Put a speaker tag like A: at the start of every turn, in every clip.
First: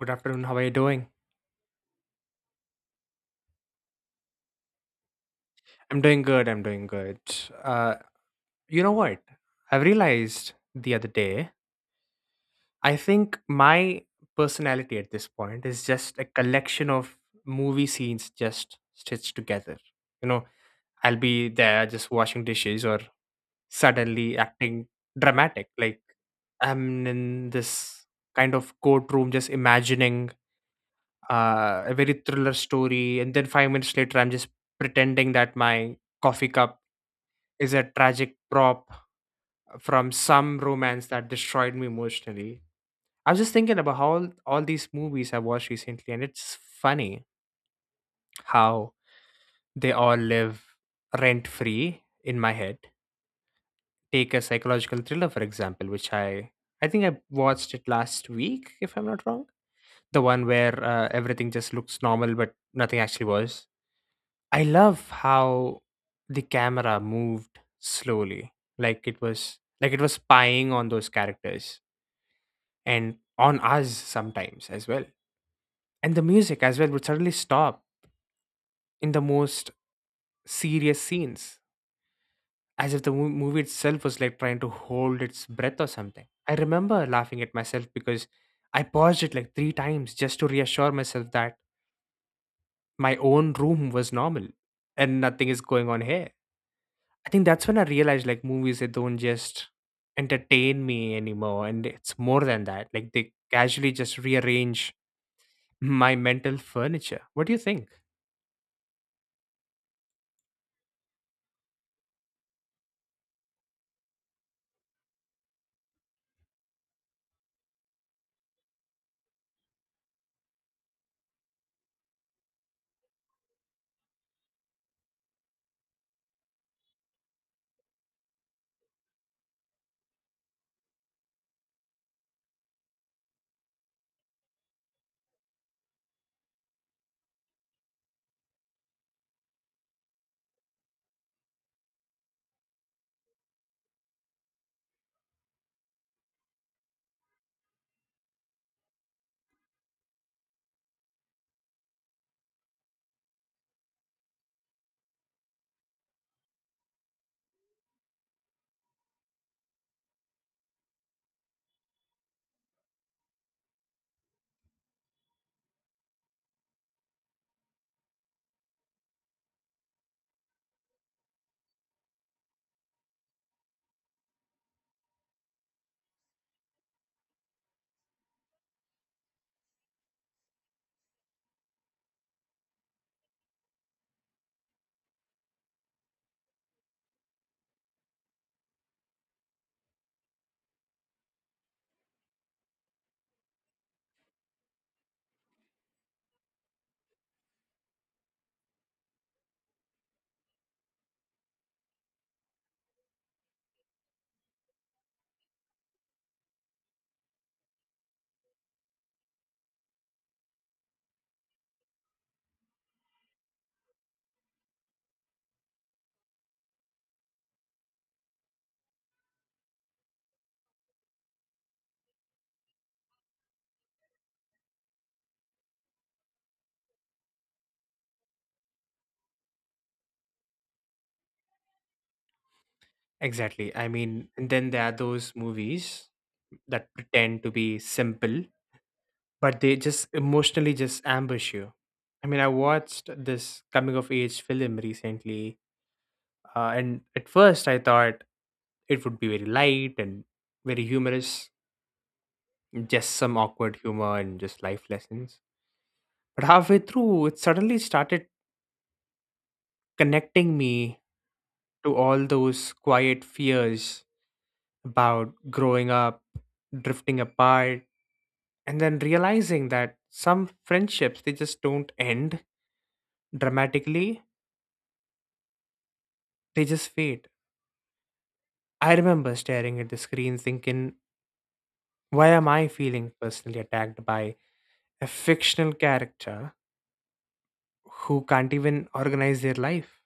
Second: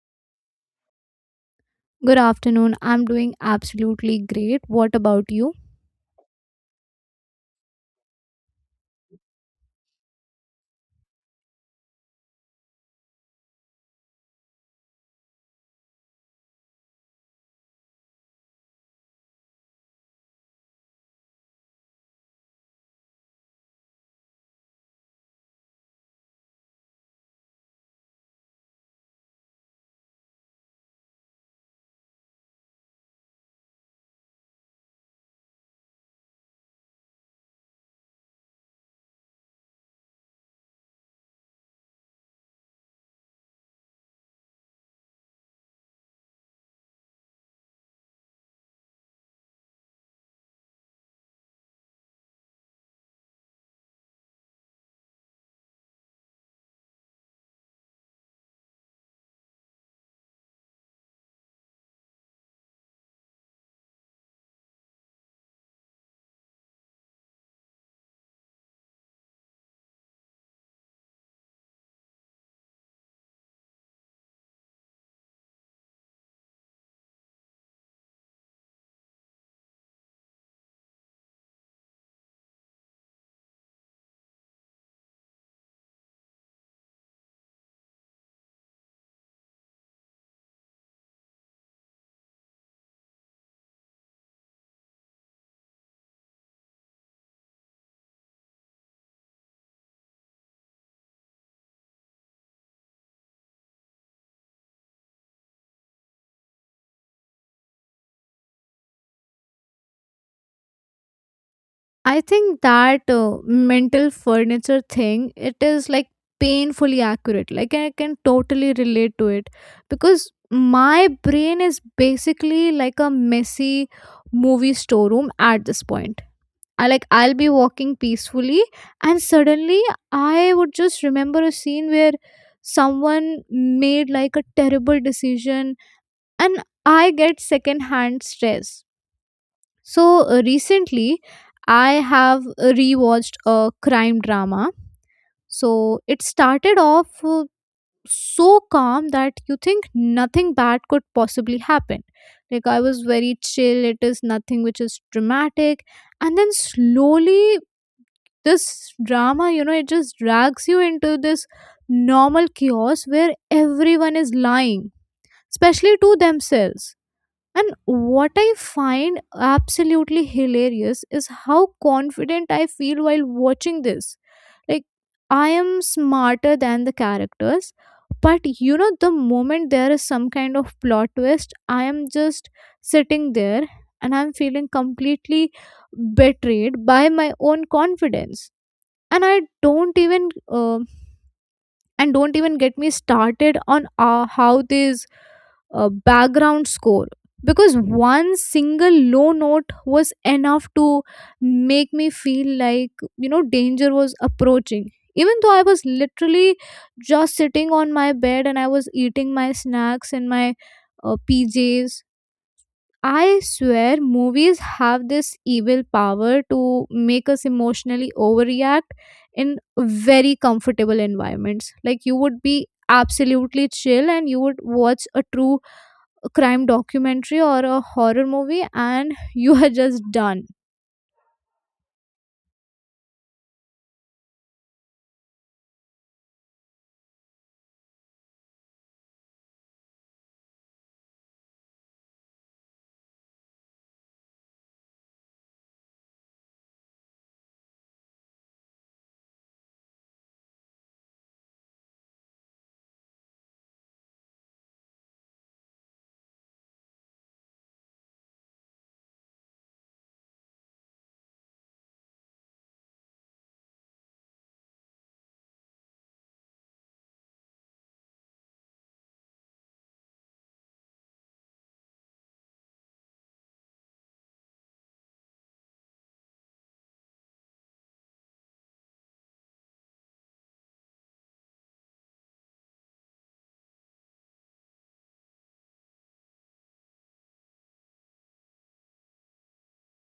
A: Good afternoon. How are you doing?
B: Good afternoon. I'm doing absolutely great. What about you?
A: I'm doing good. Uh, you know what? I realized the other day, I think my personality at this point is just a collection of movie scenes just stitched together. You know, I'll be there just washing dishes or suddenly acting dramatic. Like I'm in this kind of courtroom just imagining a very thriller story. And then 5 minutes later, I'm just pretending that my coffee cup is a tragic prop from some romance that destroyed me emotionally. I was just thinking about how all these movies I watched recently, and it's funny how they all live rent free in my head. Take a psychological thriller, for example, which I think I watched it last week, if I'm not wrong. The one where everything just looks normal, but nothing actually was. I love how the camera moved slowly, like it was spying on those characters and on us sometimes as well. And the music as well would suddenly stop in the most serious scenes, as if the movie itself was like trying to hold its breath or something. I remember laughing at myself because I paused it like three times just to reassure myself that my own room was normal and nothing is going on here. I think that's when I realized, like, movies, they don't just entertain me anymore. And it's more than that. Like, they casually just rearrange my mental furniture. What do you think?
B: I think that mental furniture thing, it is like painfully accurate. Like I can totally relate to it because my brain is basically like a messy movie storeroom at this point. I like I'll be walking peacefully and suddenly I would just remember a scene where someone made like a terrible decision and I get secondhand stress, so recently, I have rewatched a crime drama. So it started off so calm that you think nothing bad could possibly happen. Like I was very chill, it is nothing which is dramatic. And then slowly, this drama, you know, it just drags you into this normal chaos where everyone is lying, especially to themselves, and what I find absolutely hilarious is how confident I feel while watching this. Like, I am smarter than the characters, but you know, the moment there is some kind of plot twist, I am just sitting there and I'm feeling completely betrayed by my own confidence. And I don't even um and don't even get me started on how this background score, because one single low note was enough to make me feel like, you know, danger was approaching even though I was literally just sitting on my bed and I was eating my snacks and my pjs. I swear movies have this evil power to make us emotionally overreact in very comfortable environments. Like you would be absolutely chill and you would watch a true crime documentary or a horror movie and you are just done.
A: Exactly. I mean, and then there are those movies that pretend to be simple, but they just emotionally just ambush you. I mean, I watched this coming of age film recently, and at first I thought it would be very light and very humorous, just some awkward humor and just life lessons. But halfway through, it suddenly started connecting me to all those quiet fears about growing up, drifting apart, and then realizing that some friendships, they just don't end dramatically, they just fade. I remember staring at the screen thinking, why am I feeling personally attacked by a fictional character who can't even organize their life?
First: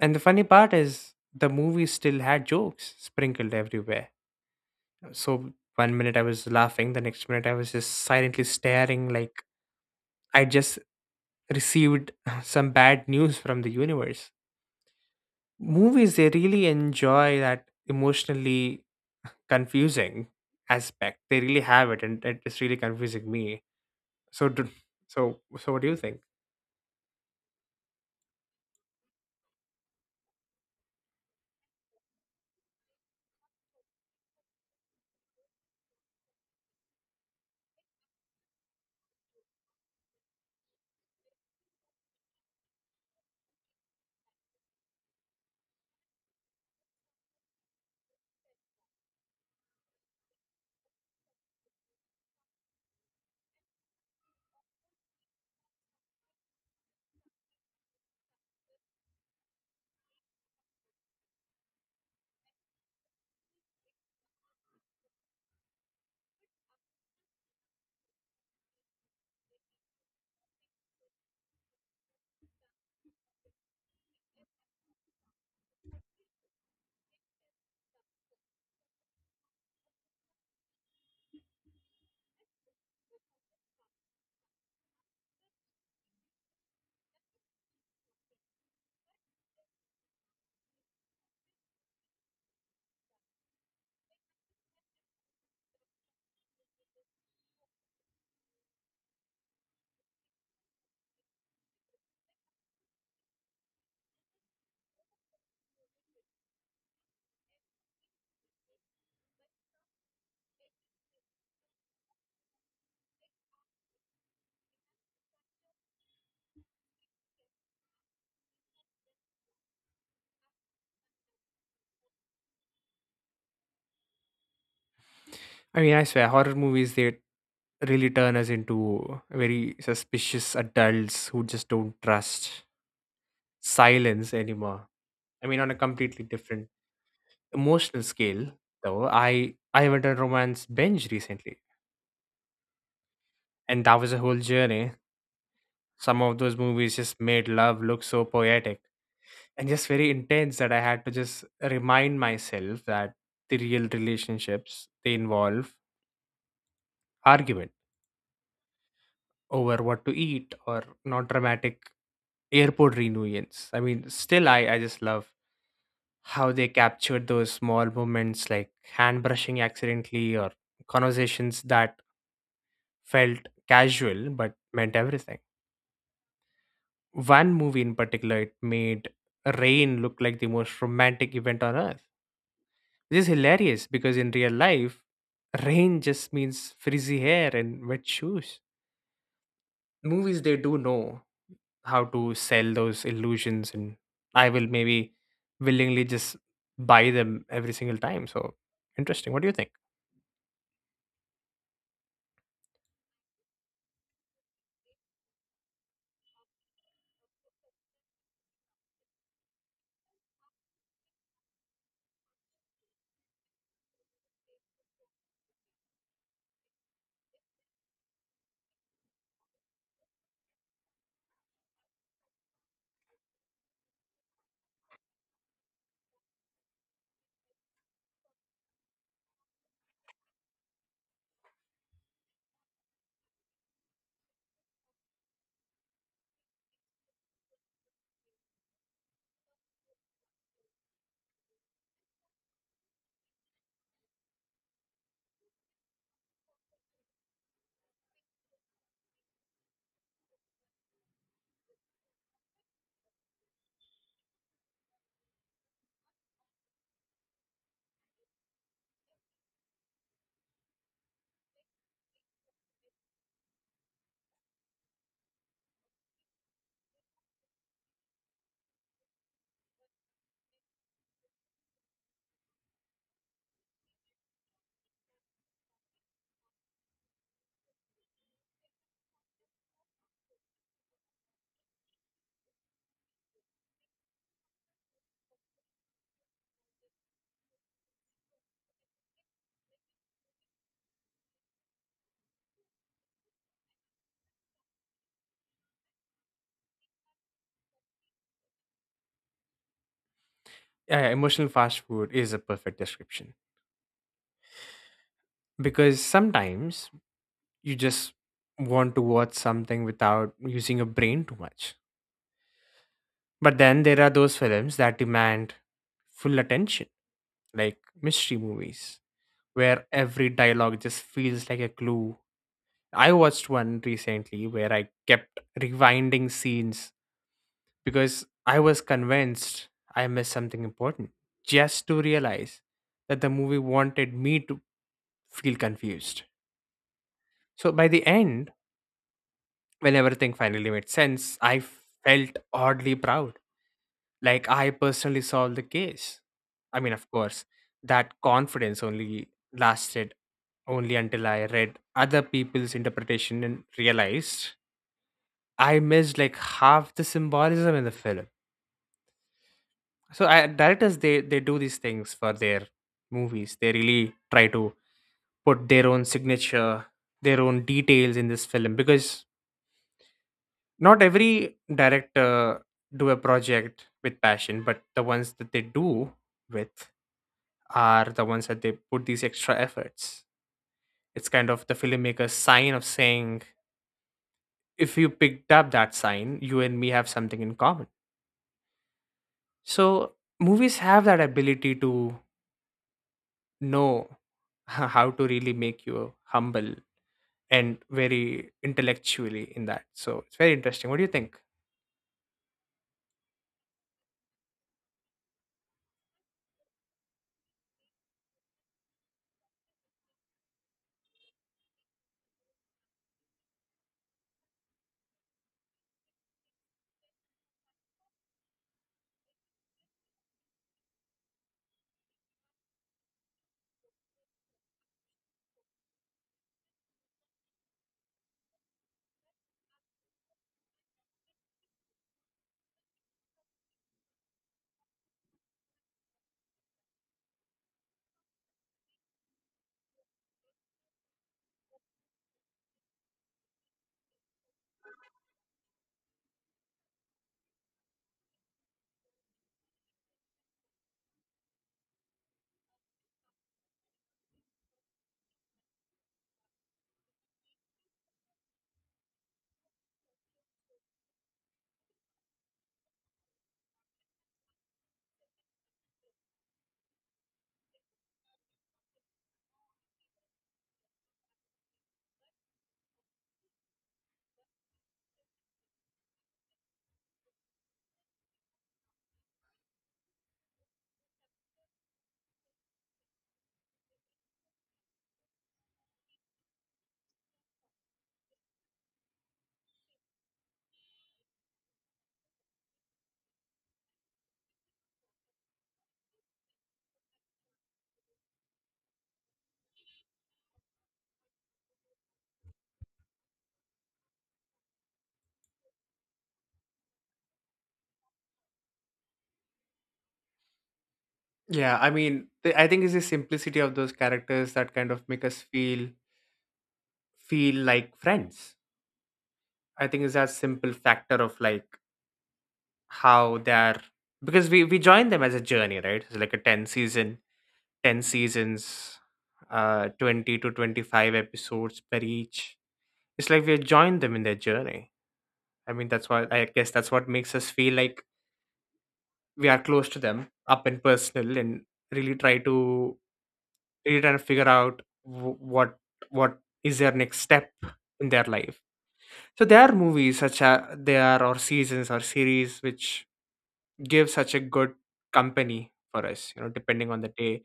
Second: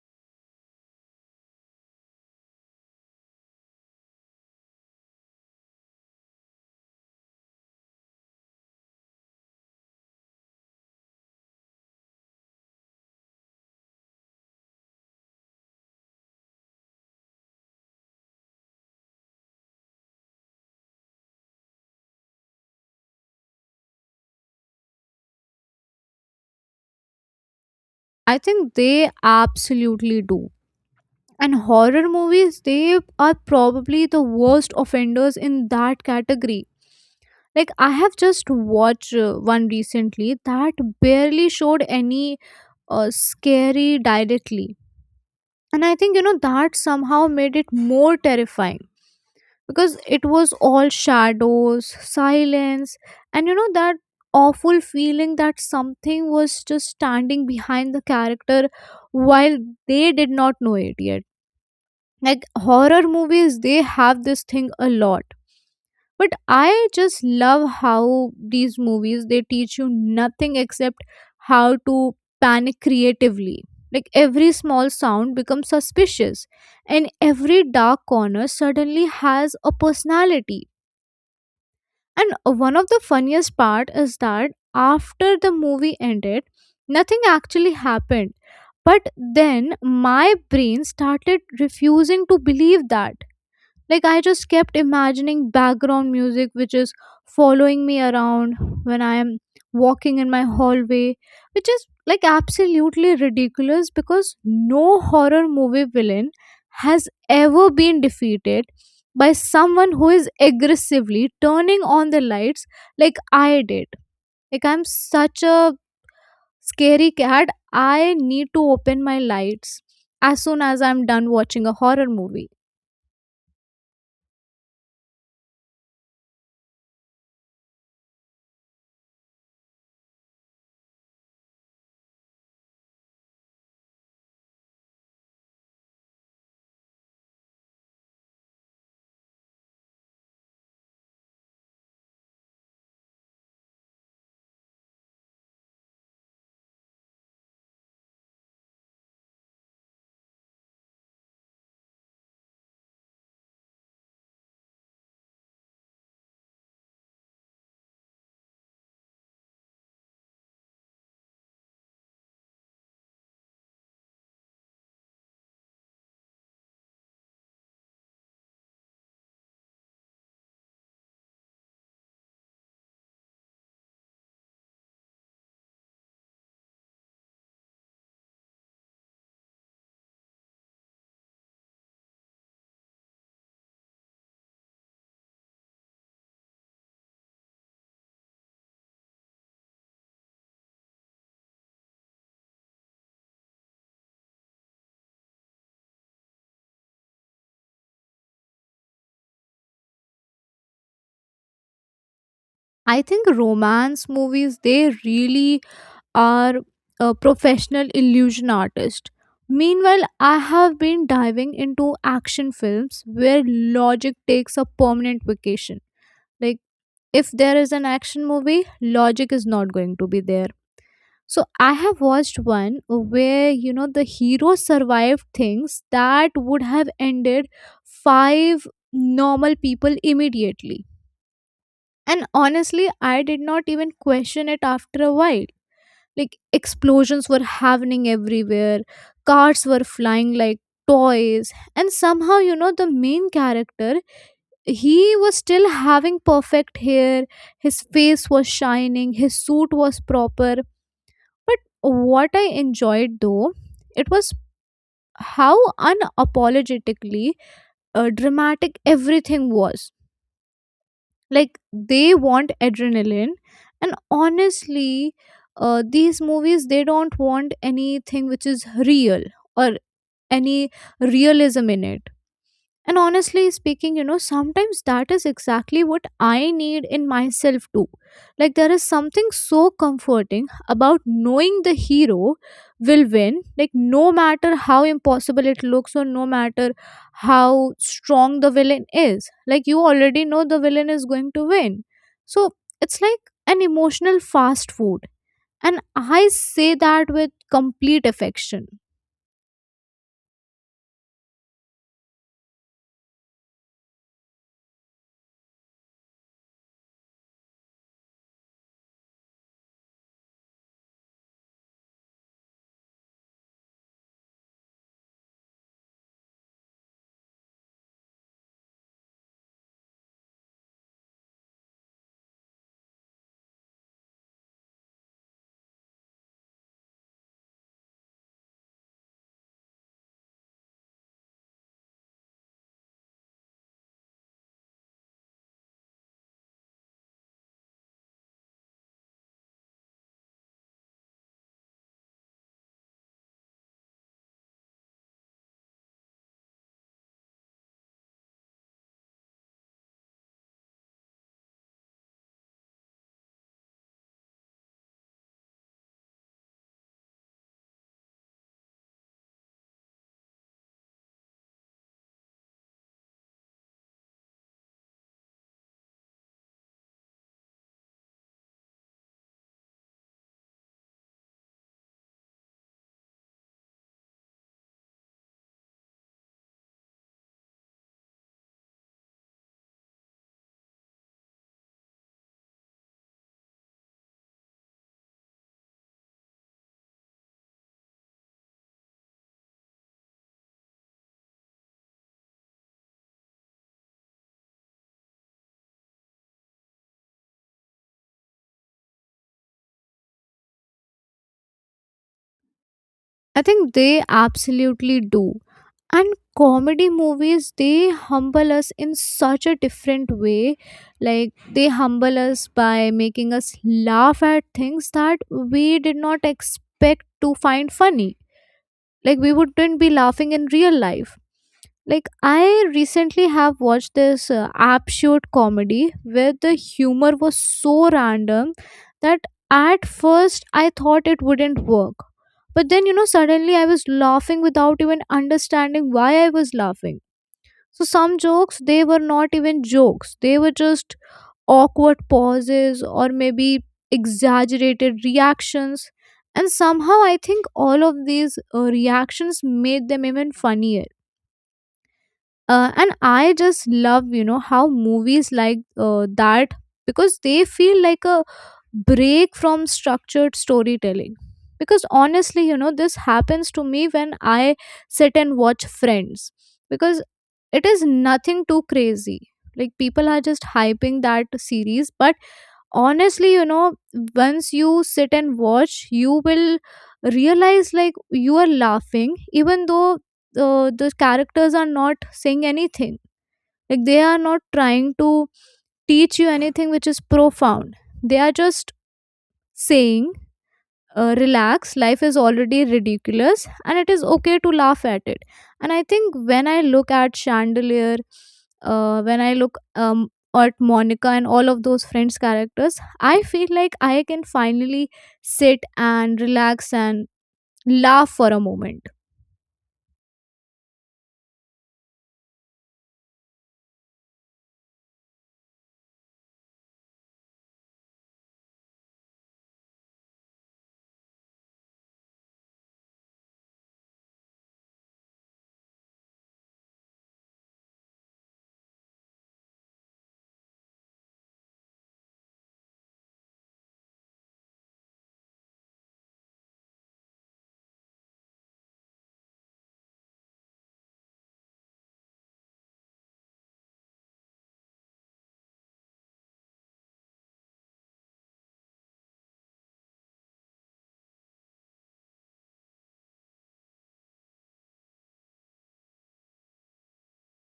A: And the funny part is, the movie still had jokes sprinkled everywhere. So 1 minute I was laughing, the next minute I was just silently staring, like I just received some bad news from the universe. Movies, they really enjoy that emotionally confusing aspect. They really have it, and it's really confusing me. So, do, so, what do you think?
B: I think they absolutely do. And horror movies, they are probably the worst offenders in that category. Like I have just watched one recently that barely showed any scary directly. And I think, you know, that somehow made it more terrifying because it was all shadows, silence, and you know that awful feeling that something was just standing behind the character while they did not know it yet. Like horror movies, they have this thing a lot, but I just love how these movies they teach you nothing except how to panic creatively. Like every small sound becomes suspicious and every dark corner suddenly has a personality. And one of the funniest part is that after the movie ended nothing actually happened, but then my brain started refusing to believe that. Like, I just kept imagining background music which is following me around when I am walking in my hallway, which is like absolutely ridiculous because no horror movie villain has ever been defeated by someone who is aggressively turning on the lights like I did. Like, I'm such a scary cat, I need to open my lights as soon as I'm done watching a horror movie.
A: I mean, I swear, horror movies, they really turn us into very suspicious adults who just don't trust silence anymore. I mean, on a completely different emotional scale, though, I went on romance binge recently, and that was a whole journey. Some of those movies just made love look so poetic and just very intense that I had to just remind myself that the real relationships, they involve argument over what to eat or not dramatic airport reunions. I mean, still I just love how they captured those small moments, like hand brushing accidentally or conversations that felt casual but meant everything. One movie in particular, it made rain look like the most romantic event on earth. This is hilarious because in real life, rain just means frizzy hair and wet shoes. Movies, they do know how to sell those illusions, and I will maybe willingly just buy them every single time. So interesting. What do you think?
B: I think romance movies they really are a professional illusion artist. Meanwhile, I have been diving into action films where logic takes a permanent vacation. Like if there is an action movie, logic is not going to be there. So I have watched one where you know the hero survived things that would have ended five normal people immediately, and honestly, I did not even question it after a while. Like explosions were happening everywhere, cars were flying like toys, and somehow, you know, the main character, he was still having perfect hair, his face was shining, his suit was proper. But what I enjoyed though, it was how unapologetically dramatic everything was. Like they want adrenaline, and honestly these movies they don't want anything which is real or any realism in it. And honestly speaking, you know, sometimes that is exactly what I need in myself too. Like, there is something so comforting about knowing the hero will win, like, no matter how impossible it looks or no matter how strong the villain is. Like, you already know the villain is going to win. So, it's like an emotional fast food. And I say that with complete affection.
A: Emotional fast food is a perfect description because sometimes you just want to watch something without using your brain too much. But then there are those films that demand full attention, like mystery movies where every dialogue just feels like a clue. I watched one recently where I kept rewinding scenes because I was convinced I missed something important, just to realize that the movie wanted me to feel confused. So by the end, when everything finally made sense, I felt oddly proud. Like, I personally solved the case. I mean, of course, that confidence only lasted only until I read other people's interpretation and realized I missed like half the symbolism in the film. So I, directors, they do these things for their movies. They really try to put their own signature, their own details in this film because not every director do a project with passion, but the ones that they do with are the ones that they put these extra efforts. It's kind of the filmmaker's sign of saying, if you picked up that sign, you and me have something in common. So movies have that ability to know how to really make you humble and very intellectually in that. So it's very interesting. What do you think?
B: I think they absolutely do. And comedy movies, they humble us in such a different way. Like, they humble us by making us laugh at things that we did not expect to find funny. Like, we wouldn't be laughing in real life. Like I recently have watched this absurd comedy where the humor was so random that at first I thought it wouldn't work. But then, you know, suddenly I was laughing without even understanding why I was laughing. So some jokes, they were not even jokes. They were just awkward pauses or maybe exaggerated reactions. And somehow I think all of these reactions made them even funnier. And I just love, you know, how movies like that, because they feel like a break from structured storytelling, because honestly, you know, this happens to me when I sit and watch Friends, because it is nothing too crazy. Like people are just hyping that series, but honestly, you know, once you sit and watch you will realize like you are laughing even though the characters are not saying anything. Like they are not trying to teach you anything which is profound. They are just saying, relax, life is already ridiculous and it is okay to laugh at it. And I think when I look at Chandelier, when I look at Monica and all of those Friends characters, I feel like I can finally sit and relax and laugh for a moment.
A: Yeah, I mean, I think it's the simplicity of those characters that kind of make us feel like friends. I think it's that simple factor of like how they are because we join them as a journey, right? It's like a 10 seasons, uh, 20 to 25 episodes per each. It's like we join them in their journey. I mean, that's why I guess that's what makes us feel like we are close to them up and personal and really try to really trying to figure out what what is their next step in their life. So there are movies such as there are, or seasons or series, which give such a good company for us, you know, depending on the day,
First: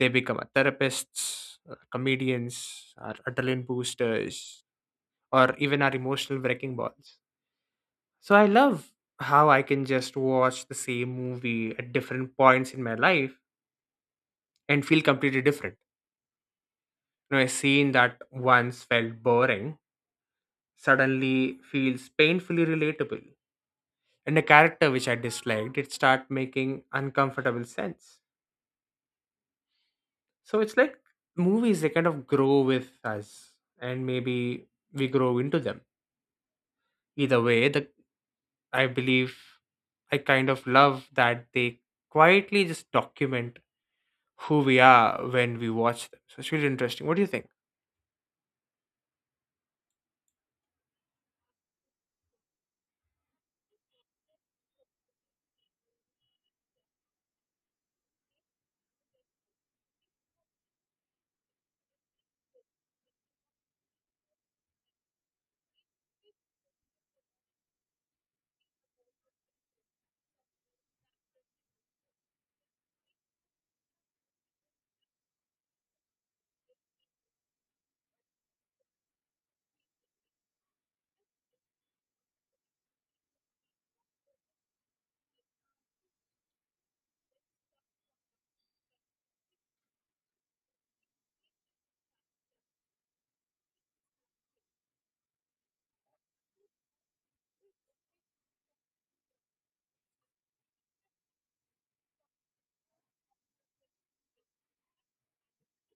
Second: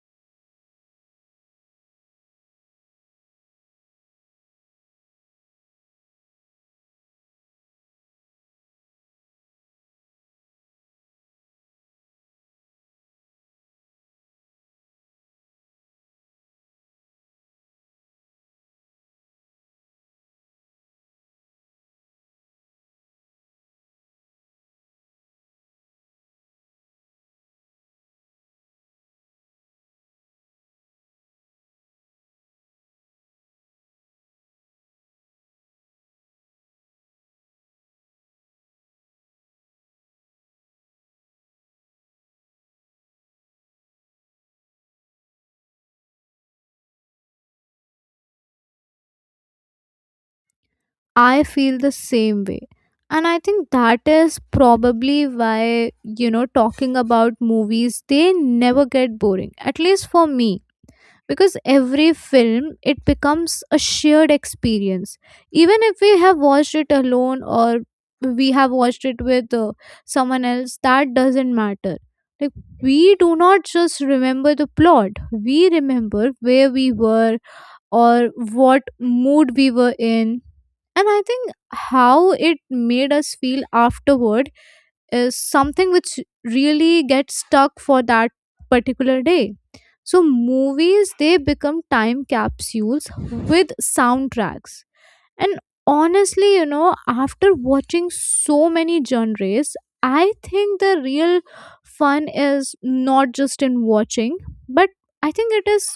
A: they become our therapists, comedians, our adrenaline boosters, or even our emotional wrecking balls. So I love how I can just watch the same movie at different points in my life and feel completely different. You know, a scene that once felt boring suddenly feels painfully relatable, and a character which I disliked it start making uncomfortable sense. So it's like movies, they kind of grow with us, and maybe we grow into them. Either way, the I believe I kind of love that they quietly just document who we are when we watch them. So it's really interesting. What do you think?
B: I feel the same way. And I think that is probably why, you know, talking about movies, they never get boring, at least for me. Because every film, it becomes a shared experience. Even if we have watched it alone or we have watched it with someone else, that doesn't matter. Like, we do not just remember the plot, we remember where we were or what mood we were in. And I think how it made us feel afterward is something which really gets stuck for that particular day. So movies they become time capsules with soundtracks. And honestly, you know, after watching so many genres, I think the real fun is not just in watching, but I think it is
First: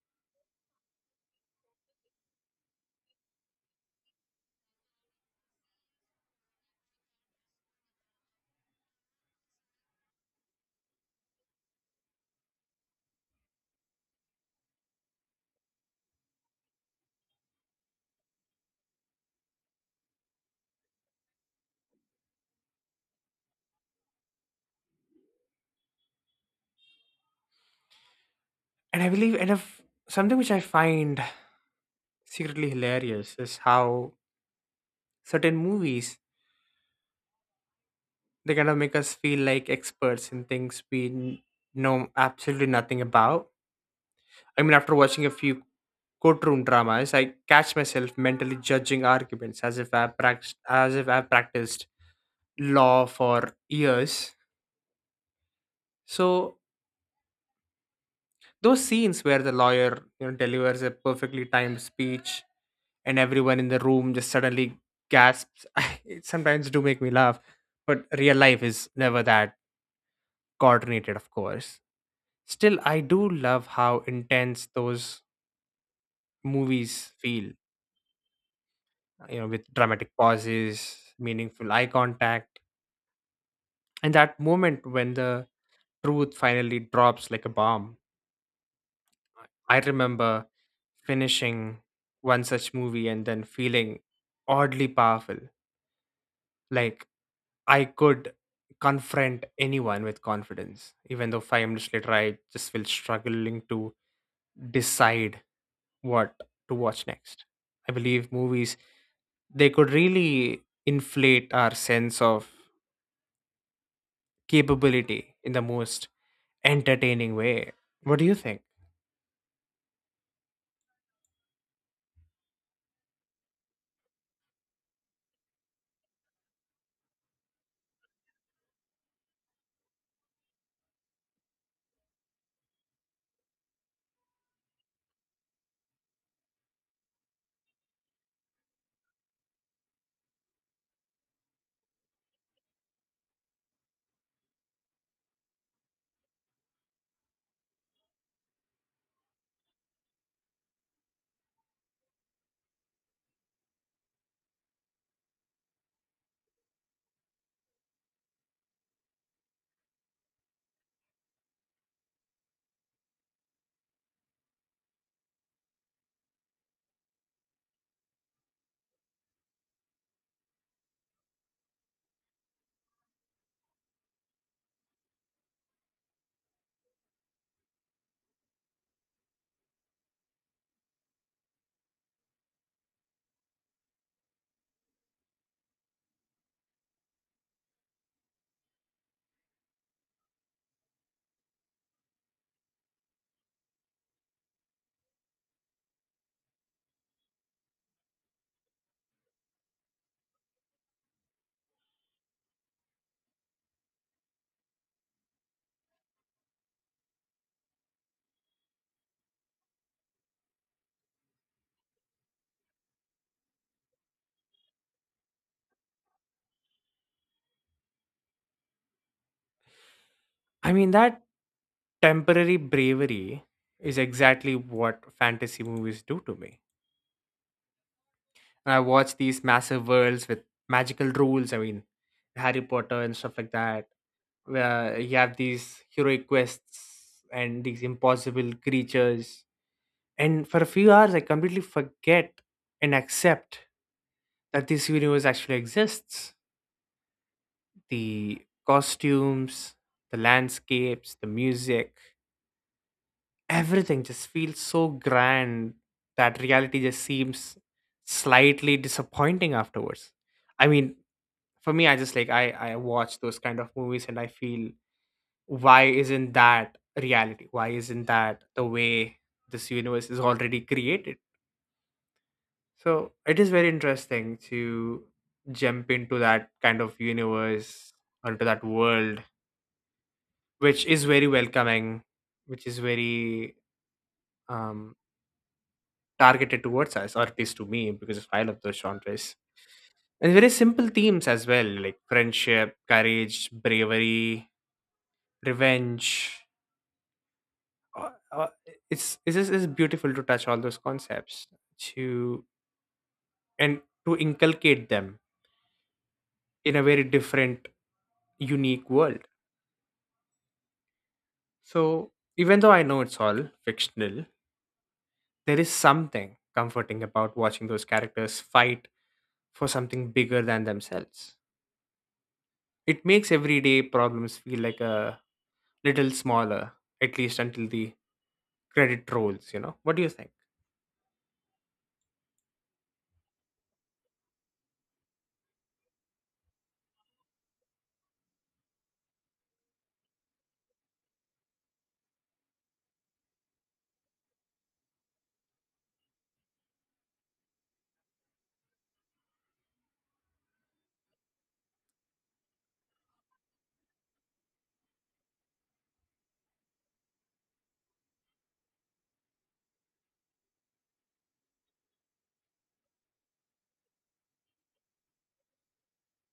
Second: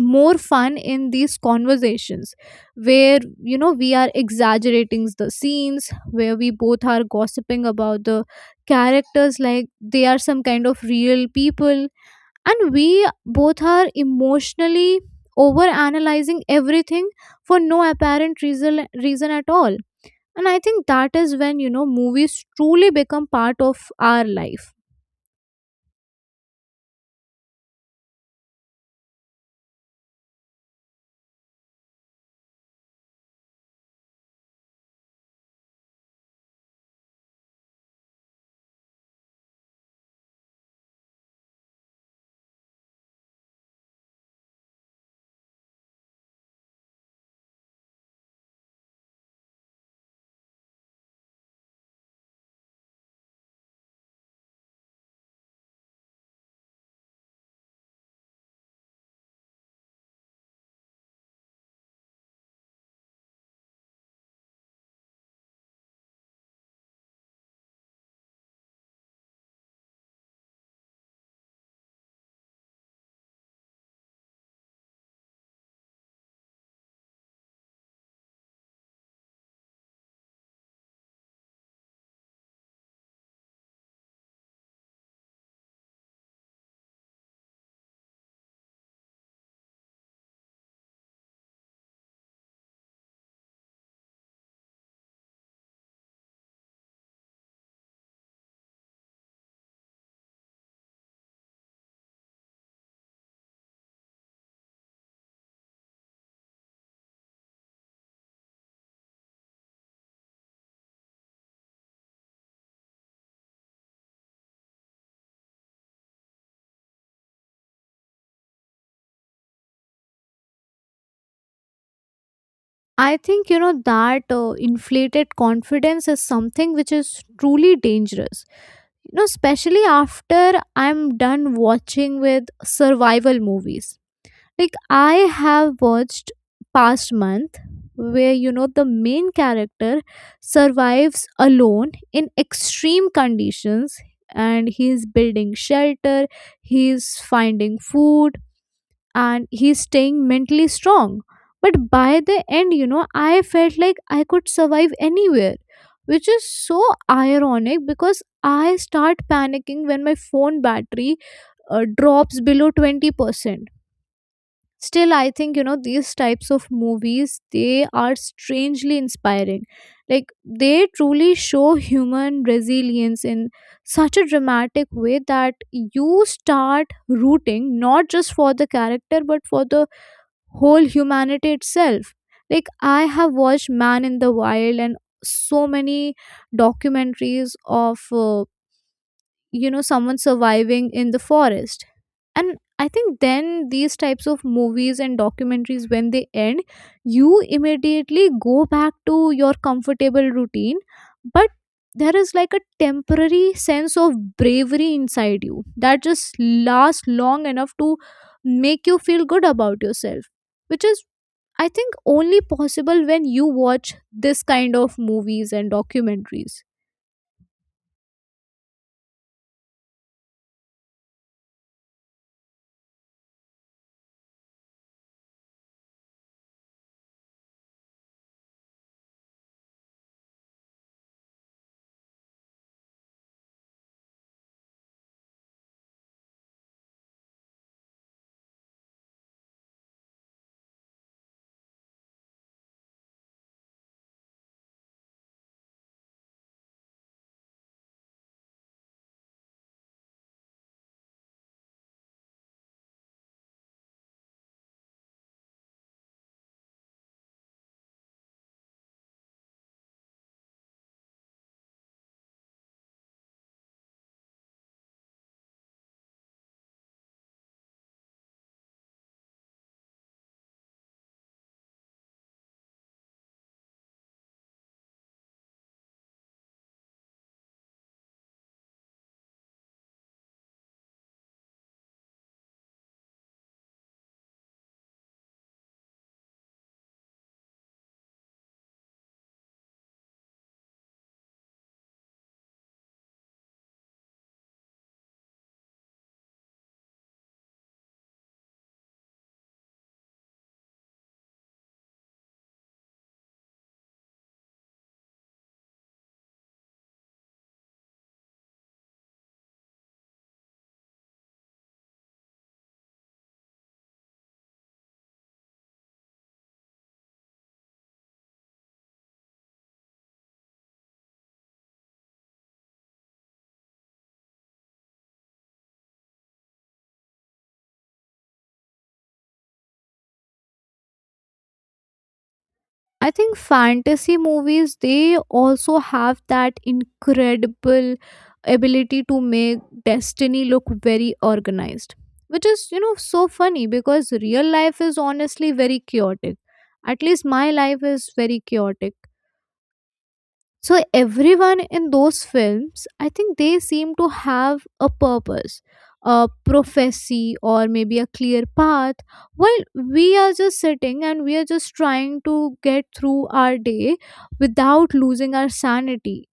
B: more fun in these conversations where, you know, we are exaggerating the scenes, where we both are gossiping about the characters like they are some kind of real people, and we both are emotionally over analyzing everything for no apparent reason at all. And I think that is when, you know, movies truly become part of our life.
A: And I believe, and if something which I find secretly hilarious is how certain movies, they kind of make us feel like experts in things we know absolutely nothing about. I mean, after watching a few courtroom dramas, I catch myself mentally judging arguments as if I practiced law for years. So those scenes where the lawyer, you know, delivers a perfectly timed speech and everyone in the room just suddenly gasps, it sometimes do make me laugh. But real life is never that coordinated, of course. Still, I do love how intense those movies feel. You know, with dramatic pauses, meaningful eye contact, and that moment when the truth finally drops like a bomb. I remember finishing one such movie and then feeling oddly powerful. Like I could confront anyone with confidence, even though 5 minutes later I just feel struggling to decide what to watch next. I believe movies, they could really inflate our sense of capability in the most entertaining way. What do you think?
B: I think you know that inflated confidence is something which is truly dangerous, you know, especially after I'm done watching with survival movies. Like I have watched past month where, you know, the main character survives alone in extreme conditions and he's building shelter, he's finding food, and he's staying mentally strong. But by the end, you know, I felt like I could survive anywhere, which is so ironic because I start panicking when my phone battery drops below 20%. Still, I think, you know, these types of movies, they are strangely inspiring. Like, they truly show human resilience in such a dramatic way that you start rooting not just for the character but for the whole humanity itself. Like I have watched Man in the Wild and so many documentaries of you know, someone surviving in the forest. And I think then these types of movies and documentaries when they end, you immediately go back to your comfortable routine, but there is like a temporary sense of bravery inside you that just lasts long enough to make you feel good about yourself, which is, I think, only possible when you watch this kind of movies and documentaries.
A: I mean, that temporary bravery is exactly what fantasy movies do to me. And I watch these massive worlds with magical rules. I mean, Harry Potter and stuff like that, where you have these heroic quests and these impossible creatures. And for a few hours, I completely forget and accept that this universe actually exists. The costumes, the landscapes, the music, everything just feels so grand that reality just seems slightly disappointing afterwards. I mean, for me, I just like I watch those kind of movies and I feel, why isn't that reality? Why isn't that the way this universe is already created? So it is very interesting to jump into that kind of universe, onto that world which is very welcoming, which is very, um, targeted towards us, or at least to me, because I love those genres. And very simple themes as well, like friendship, courage, bravery, revenge. Uh, uh, it's just it's beautiful to touch all those concepts to and to inculcate them in a very different, unique world. So even though I know it's all fictional, there is something comforting about watching those characters fight for something bigger than themselves. It makes everyday problems feel like a little smaller, at least until the credit rolls, you know? What do you think?
B: I think fantasy movies they also have that incredible ability to make destiny look very organized, which is, you know, so funny because real life is honestly very chaotic. At least my life is very chaotic. So everyone in those films, I think they seem to have a purpose, a prophecy, or maybe a clear path. While we are just sitting and we are just trying to get through our day without losing our sanity.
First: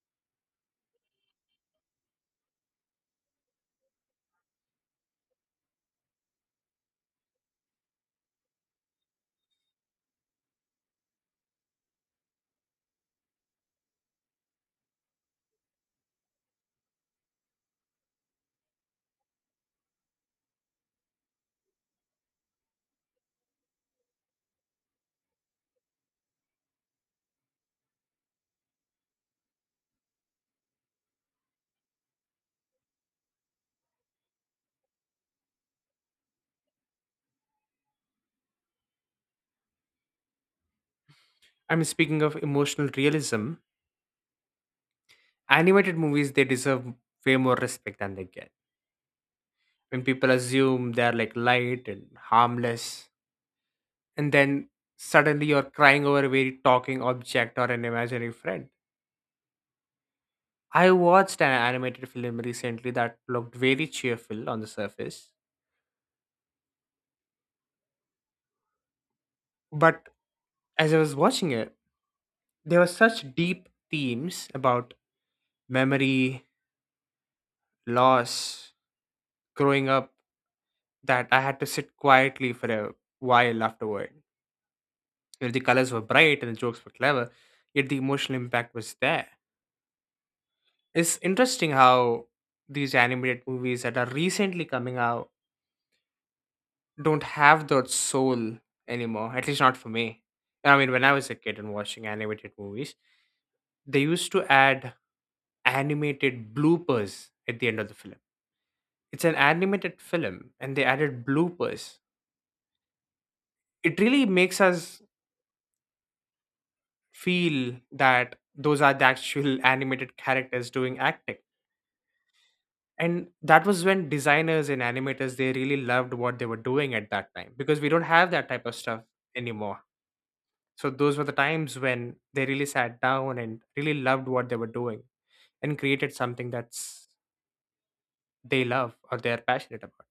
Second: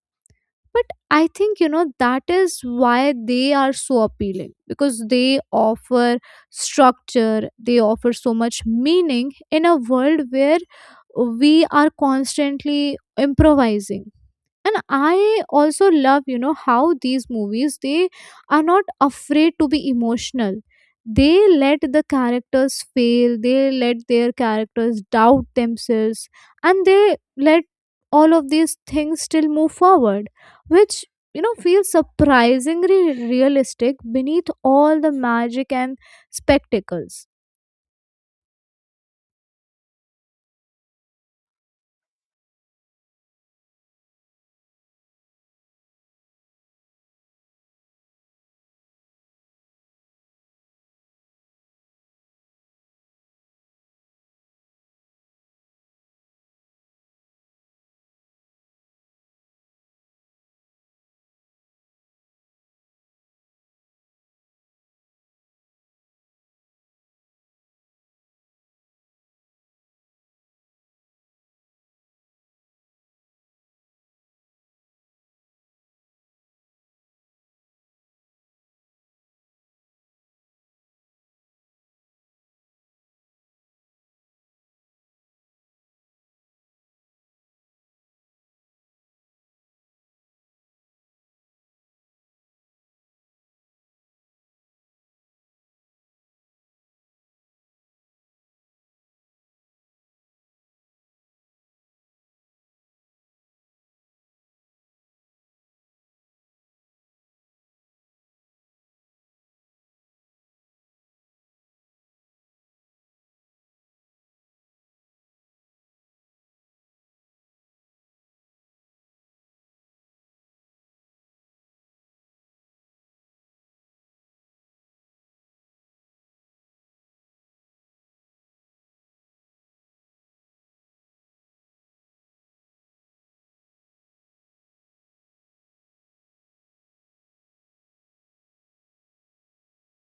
B: But I think, you know, that is why they are so appealing because they offer structure, they offer so much meaning in a world where we are constantly improvising. And I also love, you know, how these movies they are not afraid to be emotional. They let the characters fail, they let their characters doubt themselves, and they let all of these things still move forward, which, you know, feels surprisingly realistic beneath all the magic and spectacles.
A: I mean, speaking of emotional realism, animated movies, they deserve way more respect than they get. When people assume they're like light and harmless, and then suddenly you're crying over a very talking object or an imaginary friend. I watched an animated film recently that looked very cheerful on the surface, but as I was watching it, there were such deep themes about memory, loss, growing up, that I had to sit quietly for a while afterward. You know, the colors were bright and the jokes were clever, yet the emotional impact was there. It's interesting how these animated movies that are recently coming out don't have that soul anymore, at least not for me. I mean, when I was a kid and watching animated movies, they used to add animated bloopers at the end of the film. It's an animated film and they added bloopers. It really makes us feel that those are the actual animated characters doing acting. And that was when designers and animators, they really loved what they were doing at that time, because we don't have that type of stuff anymore. So those were the times when they really sat down and really loved what they were doing and created something that's they love or they're passionate about.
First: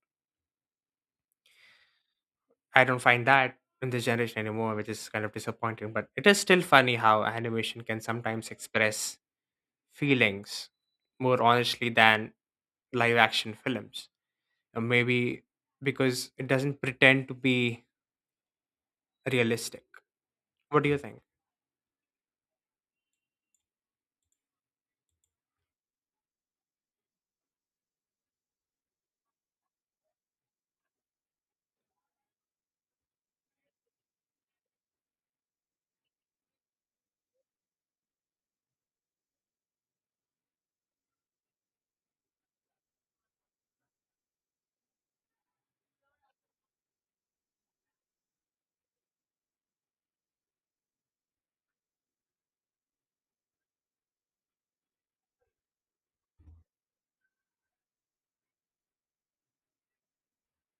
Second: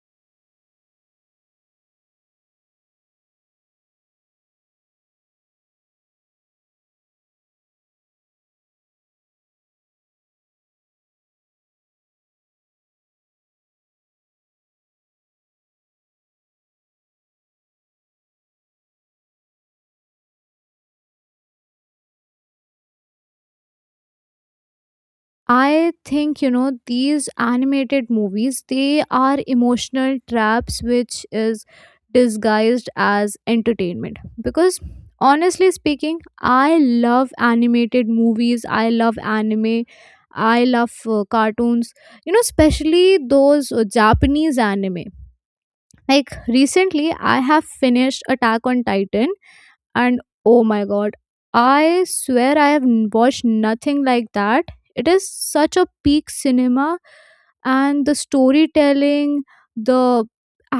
A: I don't find that in this generation anymore, which is kind of disappointing. But it is still funny how animation can sometimes express feelings more honestly than live action films. Maybe because it doesn't pretend to be realistic. What do you think?
B: I think you know these animated movies they are emotional traps which is disguised as entertainment, because honestly speaking I love animated movies, I love anime, I love cartoons, you know, especially those Japanese anime. Like recently I have finished Attack on Titan, and oh my god, I swear I have watched nothing like that. It is such a peak cinema. And the storytelling, the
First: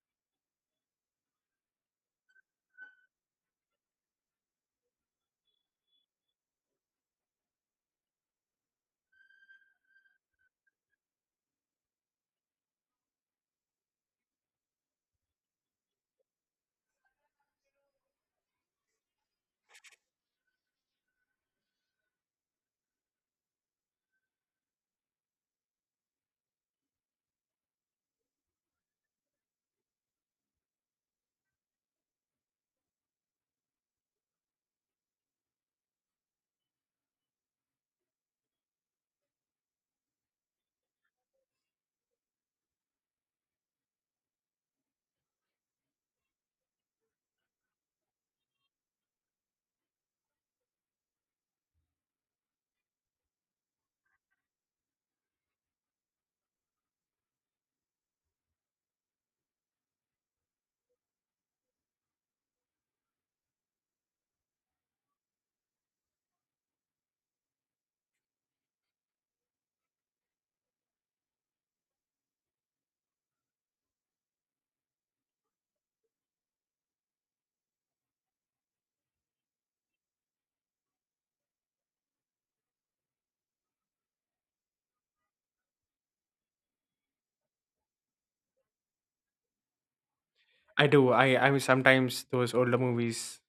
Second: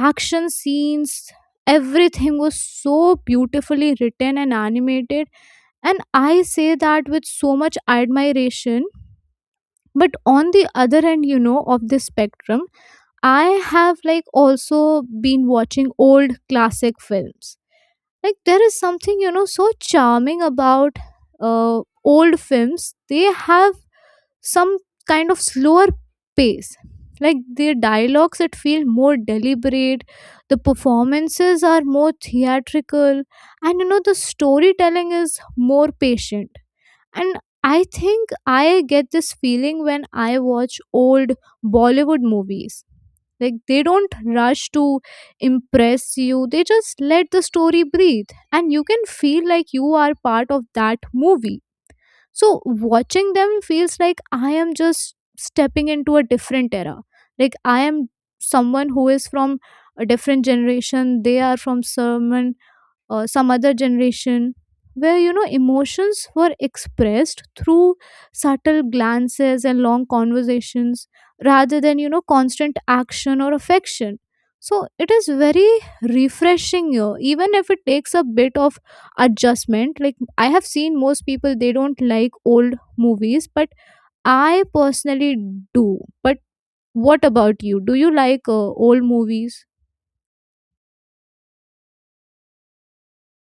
B: action scenes, everything was so beautifully written and animated, and I say that with so much admiration. But on the other end, you know, of this spectrum, I have like also been watching old classic films. Like there is something, you know, so charming about uh, old films. They have some kind of slower pace, like their dialogues that feel more deliberate, the performances are more theatrical, and, you know, the storytelling is more patient. And I think I get this feeling when I watch old Bollywood movies. Like they don't rush to impress you, they just let the story breathe, and you can feel like you are part of that movie. So watching them feels like I am just stepping into a different era. Like I am someone who is from a different generation, they are from someone some other generation where, you know, emotions were expressed through subtle glances and long conversations rather than, you know, constant action or affection. So it is very refreshing here, even if it takes a bit of adjustment. Like I have seen most people they don't like old movies, but I personally do. But what about you, do you like old movies?
A: I do. I mean, sometimes those older movies,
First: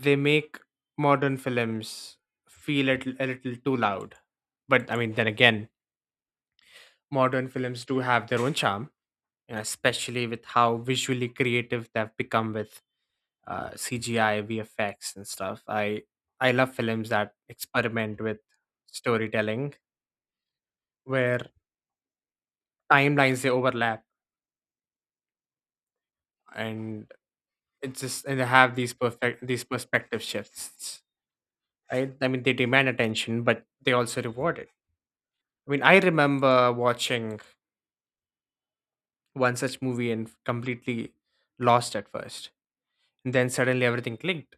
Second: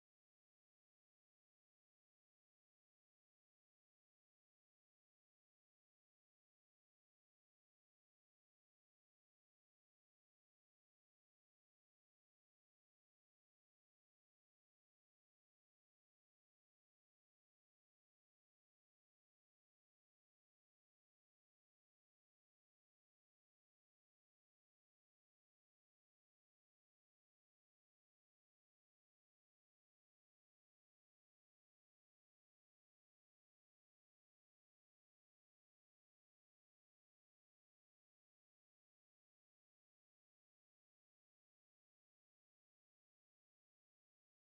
A: they make modern films feel a a little too loud. But I mean, then again, modern films do have their own charm, especially with how visually creative they've become with, CGI, VFX, and stuff. I love films that experiment with storytelling where timelines they overlap and it's just and they have these perspective shifts. Right? I mean, they demand attention, but they also reward it. I mean, I remember watching one such movie and completely lost at first, and then suddenly everything clicked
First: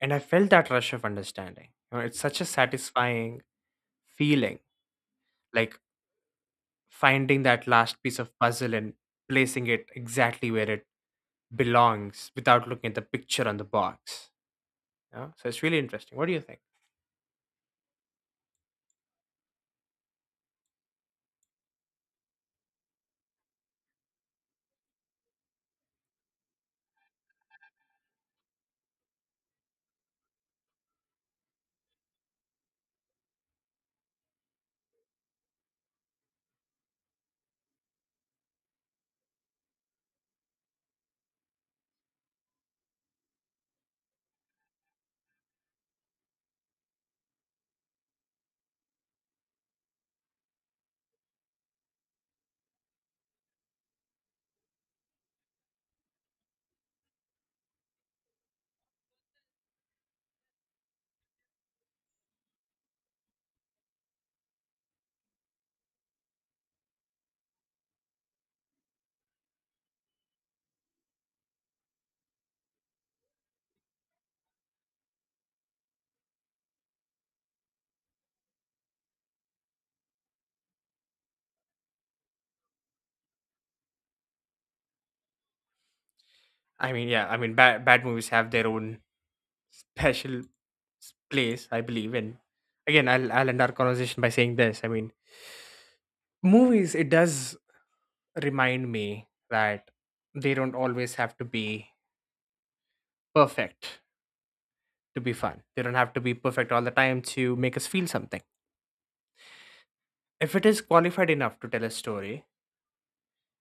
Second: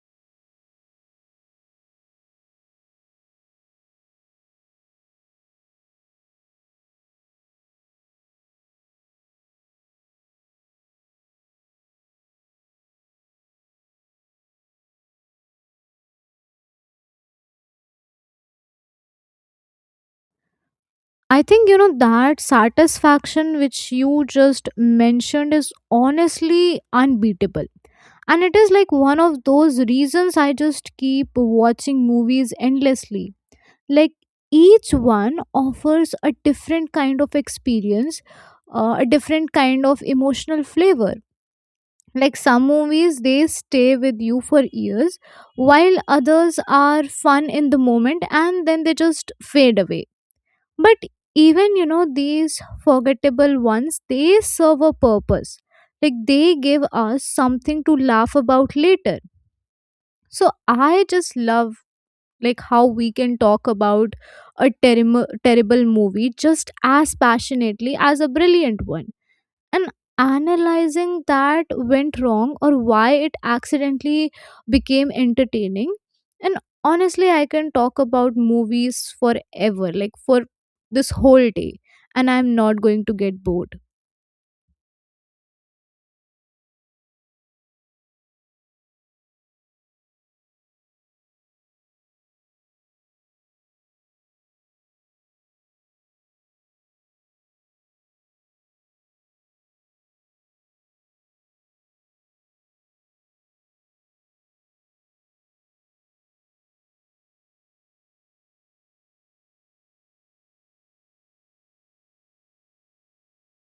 A: and I felt that rush of understanding. You know, it's such a satisfying feeling, like finding that last piece of puzzle and placing it exactly where it belongs without looking at the picture on the box. You know? So it's really interesting. What do you think?
B: I think you know that satisfaction which you just mentioned is honestly unbeatable. And it is like one of those reasons I just keep watching movies endlessly. Like each one offers a different kind of experience, a different kind of emotional flavor. Like some movies, they stay with you for years, while others are fun in the moment and then they just fade away. But even, you know, these forgettable ones, they serve a purpose. Like they give us something to laugh about later. So I just love like how we can talk about a terrible movie just as passionately as a brilliant one, and analyzing that went wrong or why it accidentally became entertaining. And honestly I can talk about movies forever, like for this whole day, and I'm not going to get bored.
A: I mean, yeah, I mean, bad movies have their own place, I believe. And again, I'll end our conversation by saying this. I mean, movies, it does remind me that they don't always have to be perfect to be fun. They don't have to be perfect all the time to make us feel something. If it is qualified enough to tell a story,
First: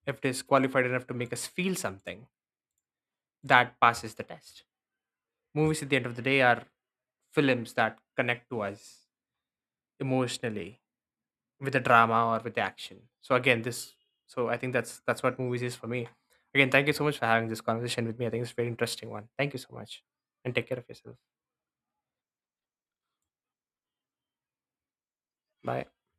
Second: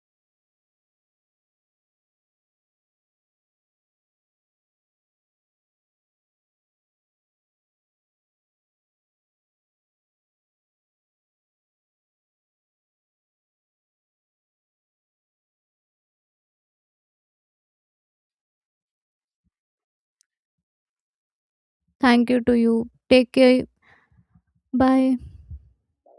A: if it is qualified enough to make us feel something, that passes the test. Movies at the end of the day are films that connect to us emotionally with the drama or with the action. So again, this so I think that's what movies is for me. Again, thank you so much for having this conversation with me. I think it's a very interesting one. Thank you so much. And take care of yourself.
B: Thank you to you. Take care. Bye.
A: Bye.